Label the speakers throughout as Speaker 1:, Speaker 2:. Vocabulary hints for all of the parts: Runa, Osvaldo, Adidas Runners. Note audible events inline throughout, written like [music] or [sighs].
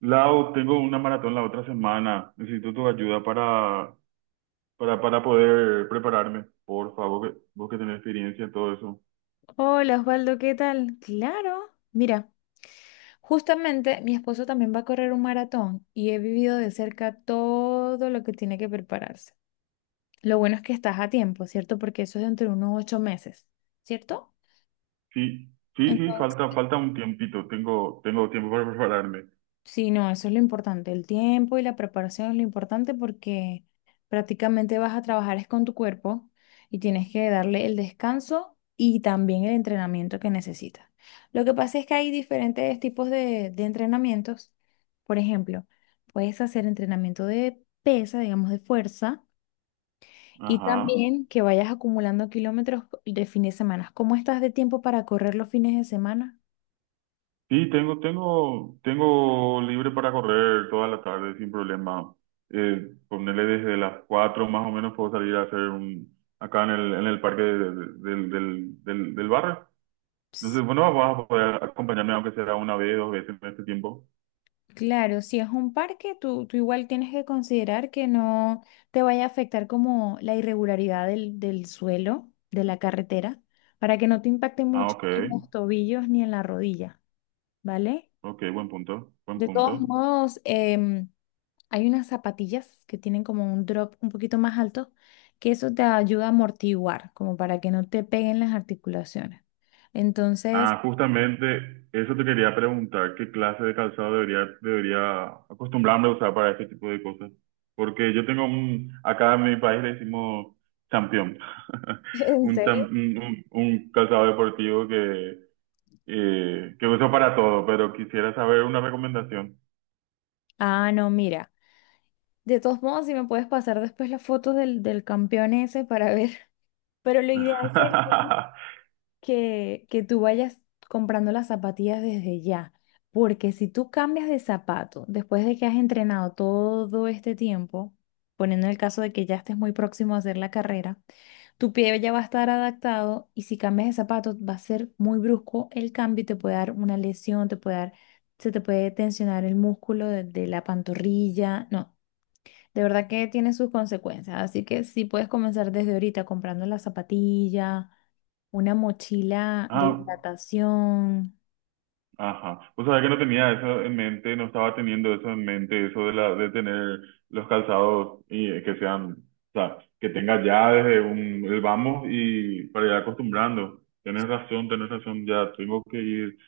Speaker 1: Lau, tengo una maratón la otra semana. Necesito tu ayuda para poder prepararme. Por favor, vos que tenés experiencia en todo eso.
Speaker 2: Hola Osvaldo, ¿qué tal? Claro, mira, justamente mi esposo también va a correr un maratón y he vivido de cerca todo lo que tiene que prepararse. Lo bueno es que estás a tiempo, ¿cierto? Porque eso es dentro de unos 8 meses, ¿cierto?
Speaker 1: Sí, sí, sí,
Speaker 2: Entonces.
Speaker 1: falta un tiempito. Tengo tiempo para prepararme.
Speaker 2: Sí, no, eso es lo importante. El tiempo y la preparación es lo importante porque prácticamente vas a trabajar es con tu cuerpo y tienes que darle el descanso y también el entrenamiento que necesitas. Lo que pasa es que hay diferentes tipos de entrenamientos. Por ejemplo, puedes hacer entrenamiento de pesa, digamos, de fuerza, y Ujú.
Speaker 1: Ajá.
Speaker 2: También que vayas acumulando kilómetros de fin de semana. ¿Cómo estás de tiempo para correr los fines de semana?
Speaker 1: Sí, tengo libre para correr toda la tarde sin problema. Ponerle desde las 4 más o menos puedo salir a hacer un, acá en el parque del barrio. Entonces, bueno, vas a poder acompañarme aunque sea una vez, dos veces en este tiempo.
Speaker 2: Claro, si es un parque, tú igual tienes que considerar que no te vaya a afectar como la irregularidad del suelo, de la carretera, para que no te impacte
Speaker 1: Ah,
Speaker 2: mucho
Speaker 1: ok,
Speaker 2: en los tobillos ni en la rodilla, ¿vale?
Speaker 1: ok, buen punto, buen
Speaker 2: De todos
Speaker 1: punto.
Speaker 2: modos, hay unas zapatillas que tienen como un drop un poquito más alto, que eso te ayuda a amortiguar, como para que no te peguen las articulaciones. Entonces,
Speaker 1: Ah, justamente eso te quería preguntar, ¿qué clase de calzado debería acostumbrarme a usar para este tipo de cosas? Porque yo tengo un, acá en mi país le decimos champión,
Speaker 2: [laughs]
Speaker 1: [laughs]
Speaker 2: ¿en
Speaker 1: un,
Speaker 2: serio?
Speaker 1: un calzado deportivo que uso para todo, pero quisiera saber una recomendación.
Speaker 2: Ah, no, mira. De todos modos, si me puedes pasar después las fotos del campeón ese para ver. [laughs] Pero lo ideal sería
Speaker 1: [laughs]
Speaker 2: que tú vayas comprando las zapatillas desde ya. Porque si tú cambias de zapato después de que has entrenado todo este tiempo, poniendo el caso de que ya estés muy próximo a hacer la carrera, tu pie ya va a estar adaptado y si cambias de zapato va a ser muy brusco el cambio y te puede dar una lesión, te puede dar, se te puede tensionar el músculo de la pantorrilla. No. De verdad que tiene sus consecuencias, así que sí puedes comenzar desde ahorita comprando la zapatilla, una mochila de
Speaker 1: Ah,
Speaker 2: hidratación,
Speaker 1: ajá. O sea, que no tenía eso en mente, no estaba teniendo eso en mente, eso de de tener los calzados y que sean, o sea, que tenga ya desde un, el vamos y para ir acostumbrando. Tienes razón, ya tengo que ir.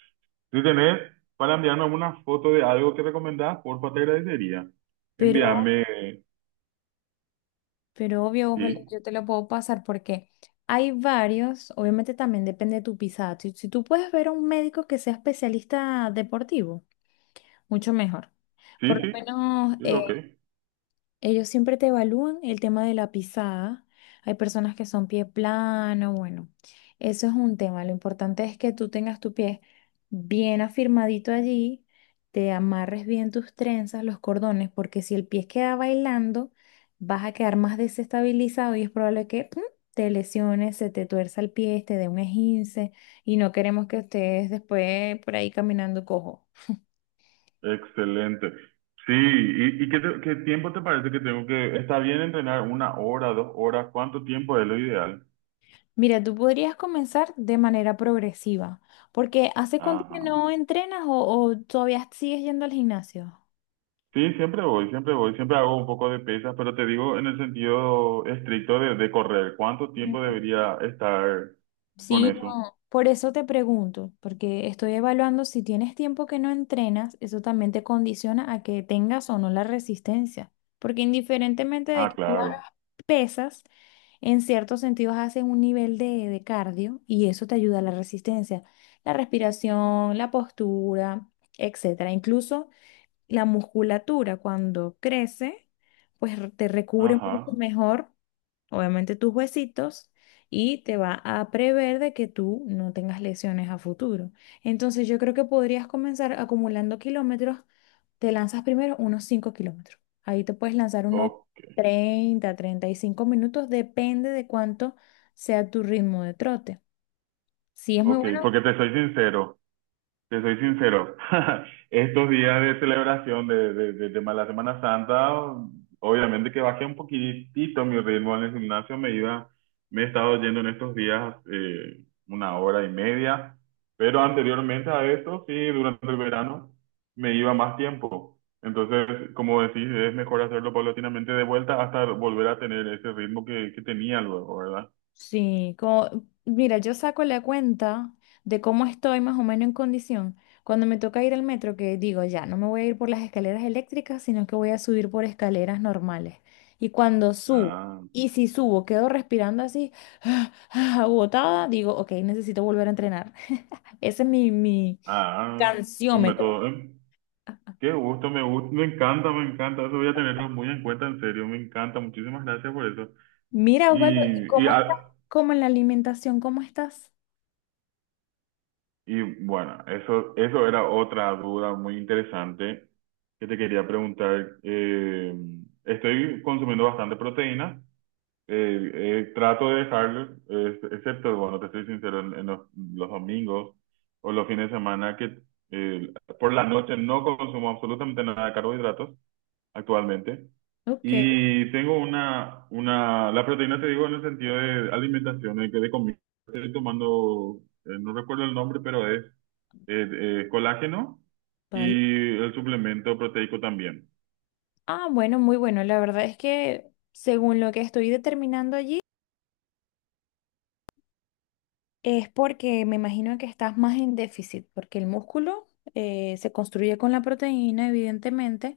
Speaker 1: Si tenés para enviarme alguna foto de algo que recomendás, porfa, te agradecería.
Speaker 2: pero,
Speaker 1: Envíame,
Speaker 2: pero obvio, ojo,
Speaker 1: sí,
Speaker 2: yo te lo puedo pasar porque hay varios, obviamente también depende de tu pisada. Si tú puedes ver a un médico que sea especialista deportivo, mucho mejor.
Speaker 1: sí,
Speaker 2: Por lo
Speaker 1: sí,
Speaker 2: menos,
Speaker 1: sí, ok.
Speaker 2: ellos siempre te evalúan el tema de la pisada. Hay personas que son pie plano, bueno, eso es un tema. Lo importante es que tú tengas tu pie bien afirmadito allí, te amarres bien tus trenzas, los cordones, porque si el pie queda bailando, vas a quedar más desestabilizado y es probable que ¡pum! Te lesiones, se te tuerza el pie, te dé un esguince y no queremos que estés después por ahí caminando cojo.
Speaker 1: Excelente. Sí, y qué, qué tiempo te parece que tengo que... Está bien entrenar una hora, dos horas, ¿cuánto tiempo es lo ideal?
Speaker 2: Mira, tú podrías comenzar de manera progresiva, porque ¿hace cuánto que
Speaker 1: Ajá.
Speaker 2: no entrenas o todavía sigues yendo al gimnasio?
Speaker 1: Sí, siempre voy, siempre voy, siempre hago un poco de pesas, pero te digo en el sentido estricto de correr, ¿cuánto tiempo
Speaker 2: Mm.
Speaker 1: debería estar con
Speaker 2: Sí,
Speaker 1: eso?
Speaker 2: no. Por eso te pregunto, porque estoy evaluando si tienes tiempo que no entrenas, eso también te condiciona a que tengas o no la resistencia, porque indiferentemente de
Speaker 1: Ah,
Speaker 2: que tú hagas
Speaker 1: claro.
Speaker 2: pesas, en ciertos sentidos haces un nivel de cardio y eso te ayuda a la resistencia, la respiración, la postura, etcétera. Incluso la musculatura cuando crece, pues te recubre mucho
Speaker 1: Ajá.
Speaker 2: mejor, obviamente, tus huesitos y te va a prever de que tú no tengas lesiones a futuro. Entonces yo creo que podrías comenzar acumulando kilómetros, te lanzas primero unos 5 kilómetros. Ahí te puedes lanzar unos
Speaker 1: O-
Speaker 2: 30, 35 minutos, depende de cuánto sea tu ritmo de trote. Si es muy
Speaker 1: ok,
Speaker 2: bueno.
Speaker 1: porque te soy sincero. Te soy sincero, [laughs] estos días de celebración de la Semana Santa, obviamente que bajé un poquitito mi ritmo en el gimnasio, me iba, me he estado yendo en estos días una hora y media, pero anteriormente a esto, sí, durante el verano me iba más tiempo. Entonces, como decís, es mejor hacerlo paulatinamente de vuelta hasta volver a tener ese ritmo que tenía luego, ¿verdad?
Speaker 2: Sí, como, mira, yo saco la cuenta de cómo estoy más o menos en condición. Cuando me toca ir al metro, que digo, ya, no me voy a ir por las escaleras eléctricas, sino que voy a subir por escaleras normales. Y cuando subo,
Speaker 1: Ah,
Speaker 2: y si subo, quedo respirando así, [sighs] agotada, digo, ok, necesito volver a entrenar. [laughs] Ese es mi
Speaker 1: ah, tu
Speaker 2: canciómetro.
Speaker 1: método, ¿eh? Qué gusto, me gusta, me encanta, me encanta. Eso voy a tenerlo muy en cuenta, en serio, me encanta. Muchísimas gracias por eso.
Speaker 2: Mira, Osvaldo,
Speaker 1: Y, y,
Speaker 2: ¿cómo estás?
Speaker 1: a-
Speaker 2: ¿Cómo en la alimentación? ¿Cómo estás?
Speaker 1: y bueno, eso era otra duda muy interesante que te quería preguntar. Estoy consumiendo bastante proteína. Eh, Trato de dejar, excepto, bueno, te estoy sincero, en los domingos o los fines de semana que eh, por la noche no consumo absolutamente nada de carbohidratos actualmente.
Speaker 2: Ok,
Speaker 1: Y tengo la proteína te digo en el sentido de alimentación, de, que de comida. Estoy tomando, no recuerdo el nombre, pero es eh, colágeno
Speaker 2: vale.
Speaker 1: y el suplemento proteico también.
Speaker 2: Ah, bueno, muy bueno. La verdad es que según lo que estoy determinando allí, es porque me imagino que estás más en déficit, porque el músculo se construye con la proteína, evidentemente,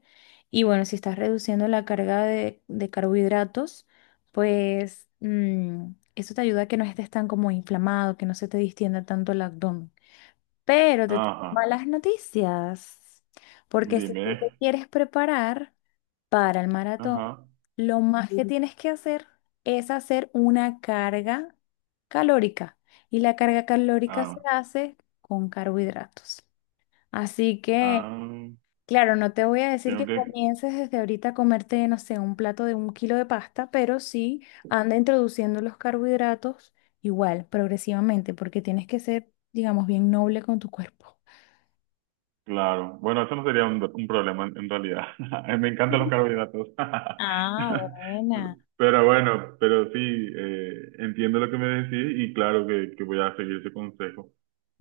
Speaker 2: y bueno, si estás reduciendo la carga de carbohidratos, pues eso te ayuda a que no estés tan como inflamado, que no se te distienda tanto el abdomen. Pero te tengo
Speaker 1: Ajá,
Speaker 2: malas noticias, porque si
Speaker 1: dime.
Speaker 2: tú te quieres preparar para el maratón,
Speaker 1: Ajá,
Speaker 2: lo más que Ujú. Tienes que hacer es hacer una carga calórica. Y la carga calórica se
Speaker 1: ah,
Speaker 2: hace con carbohidratos. Así que,
Speaker 1: ah,
Speaker 2: claro, no te voy a decir que
Speaker 1: tengo que,
Speaker 2: comiences desde ahorita a comerte, no sé, un plato de un kilo de pasta, pero sí anda introduciendo los carbohidratos igual, progresivamente, porque tienes que ser, digamos, bien noble con tu cuerpo.
Speaker 1: claro. Bueno, eso no sería un problema en realidad. [laughs] Me encantan los carbohidratos.
Speaker 2: Ah,
Speaker 1: [laughs]
Speaker 2: buena.
Speaker 1: Pero bueno, pero sí, entiendo lo que me decís y claro que voy a seguir ese consejo.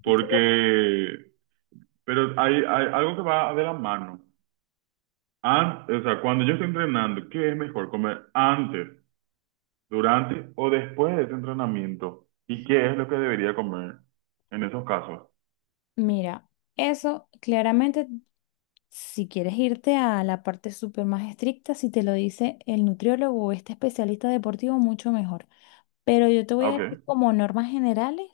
Speaker 1: Porque, pero hay algo que va de la mano. O sea, cuando yo estoy entrenando, ¿qué es mejor comer antes, durante o después de ese entrenamiento? ¿Y qué es lo que debería comer en esos casos?
Speaker 2: Mira, eso claramente, si quieres irte a la parte súper más estricta, si te lo dice el nutriólogo o este especialista deportivo, mucho mejor. Pero yo te voy
Speaker 1: Ah,
Speaker 2: a decir
Speaker 1: ok,
Speaker 2: como normas generales,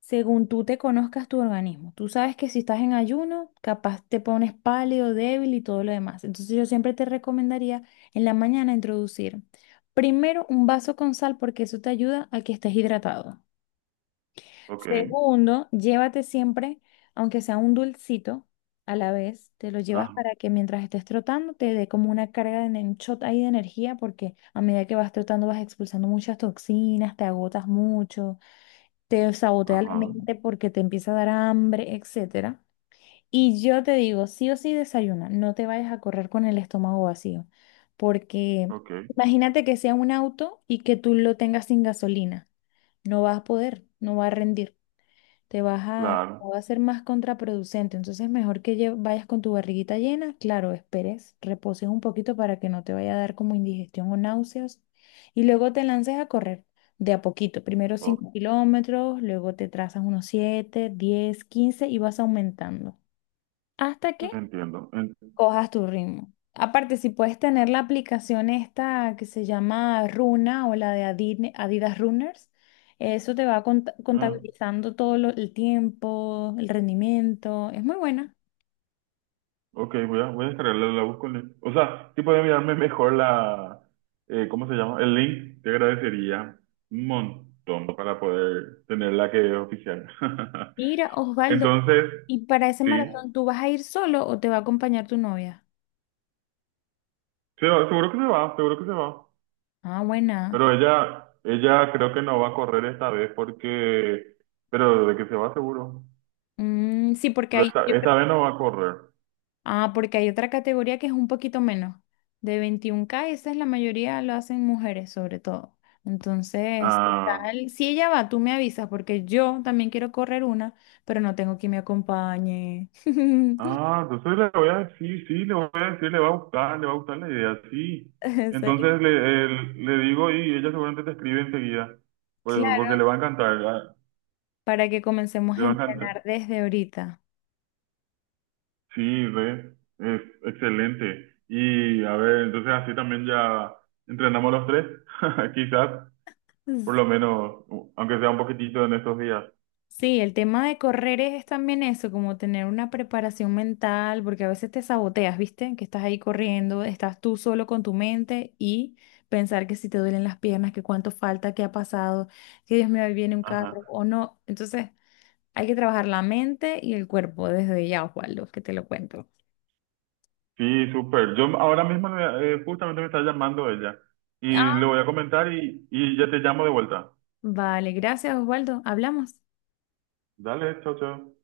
Speaker 2: según tú te conozcas tu organismo. Tú sabes que si estás en ayuno, capaz te pones pálido, débil y todo lo demás. Entonces yo siempre te recomendaría en la mañana introducir primero un vaso con sal porque eso te ayuda a que estés hidratado.
Speaker 1: ok,
Speaker 2: Segundo, llévate siempre, aunque sea un dulcito a la vez, te lo llevas
Speaker 1: ajá,
Speaker 2: para que mientras estés trotando te dé como una carga de shot ahí de energía, porque a medida que vas trotando vas expulsando muchas toxinas, te agotas mucho, te sabotea la
Speaker 1: ajá,
Speaker 2: mente porque te empieza a dar hambre, etcétera. Y yo te digo, sí o sí desayuna, no te vayas a correr con el estómago vacío, porque
Speaker 1: ok,
Speaker 2: imagínate que sea un auto y que tú lo tengas sin gasolina, no vas a poder, no va a rendir, te vas a,
Speaker 1: claro,
Speaker 2: va a ser más contraproducente. Entonces, mejor que vayas con tu barriguita llena, claro, esperes, reposes un poquito para que no te vaya a dar como indigestión o náuseas. Y luego te lances a correr de a poquito. Primero
Speaker 1: ok,
Speaker 2: 5 kilómetros, luego te trazas unos 7, 10, 15 y vas aumentando. ¿Hasta que
Speaker 1: entiendo.
Speaker 2: cojas tu ritmo? Aparte, si puedes tener la aplicación esta que se llama Runa o la de Adidas Runners, eso te va
Speaker 1: Ah,
Speaker 2: contabilizando todo el tiempo, el rendimiento. Es muy buena.
Speaker 1: ok, voy a, voy a descargarla, la busco en el- O sea, si pueden enviarme mejor la... ¿cómo se llama? El link, te agradecería un montón para poder tener la que es oficial. [laughs]
Speaker 2: Mira, Osvaldo,
Speaker 1: Entonces,
Speaker 2: ¿y para ese
Speaker 1: sí,
Speaker 2: maratón tú vas a ir solo o te va a acompañar tu novia?
Speaker 1: se va, seguro que se va, seguro que se va.
Speaker 2: Ah, buena.
Speaker 1: Pero ella creo que no va a correr esta vez porque... Pero de que se va seguro.
Speaker 2: Mm, sí, porque
Speaker 1: Pero
Speaker 2: ahí
Speaker 1: esta,
Speaker 2: yo creo.
Speaker 1: esta vez no va a correr.
Speaker 2: Ah, porque hay otra categoría que es un poquito menos, de 21K, y esa es la mayoría lo hacen mujeres sobre todo. Entonces, ¿qué
Speaker 1: Ah,
Speaker 2: tal? Si ella va, tú me avisas, porque yo también quiero correr una, pero no tengo quien me acompañe. [laughs]
Speaker 1: ah, entonces le voy a decir, sí, sí, le voy a decir, le va a gustar, le va a gustar la idea, sí.
Speaker 2: En serio.
Speaker 1: Entonces le, le digo y ella seguramente te escribe enseguida, pues, porque
Speaker 2: Claro,
Speaker 1: le va a encantar, ah,
Speaker 2: para que comencemos
Speaker 1: le
Speaker 2: a
Speaker 1: va a encantar.
Speaker 2: entrenar desde ahorita.
Speaker 1: Sí, re, es excelente. Y a ver, entonces así también ya entrenamos los tres, [laughs] quizás, por lo menos, aunque sea un poquitito en estos días.
Speaker 2: Sí, el tema de correr es también eso, como tener una preparación mental, porque a veces te saboteas, ¿viste? Que estás ahí corriendo, estás tú solo con tu mente y pensar que si te duelen las piernas, que cuánto falta, que ha pasado, que Dios mío, ahí viene un
Speaker 1: Ajá.
Speaker 2: carro o no. Entonces, hay que trabajar la mente y el cuerpo desde ya, Osvaldo, que te lo cuento.
Speaker 1: Sí, súper. Yo ahora mismo justamente me está llamando ella y
Speaker 2: Ah,
Speaker 1: le voy a comentar y ya te llamo de vuelta.
Speaker 2: vale, gracias, Osvaldo. Hablamos.
Speaker 1: Dale, chao, chao.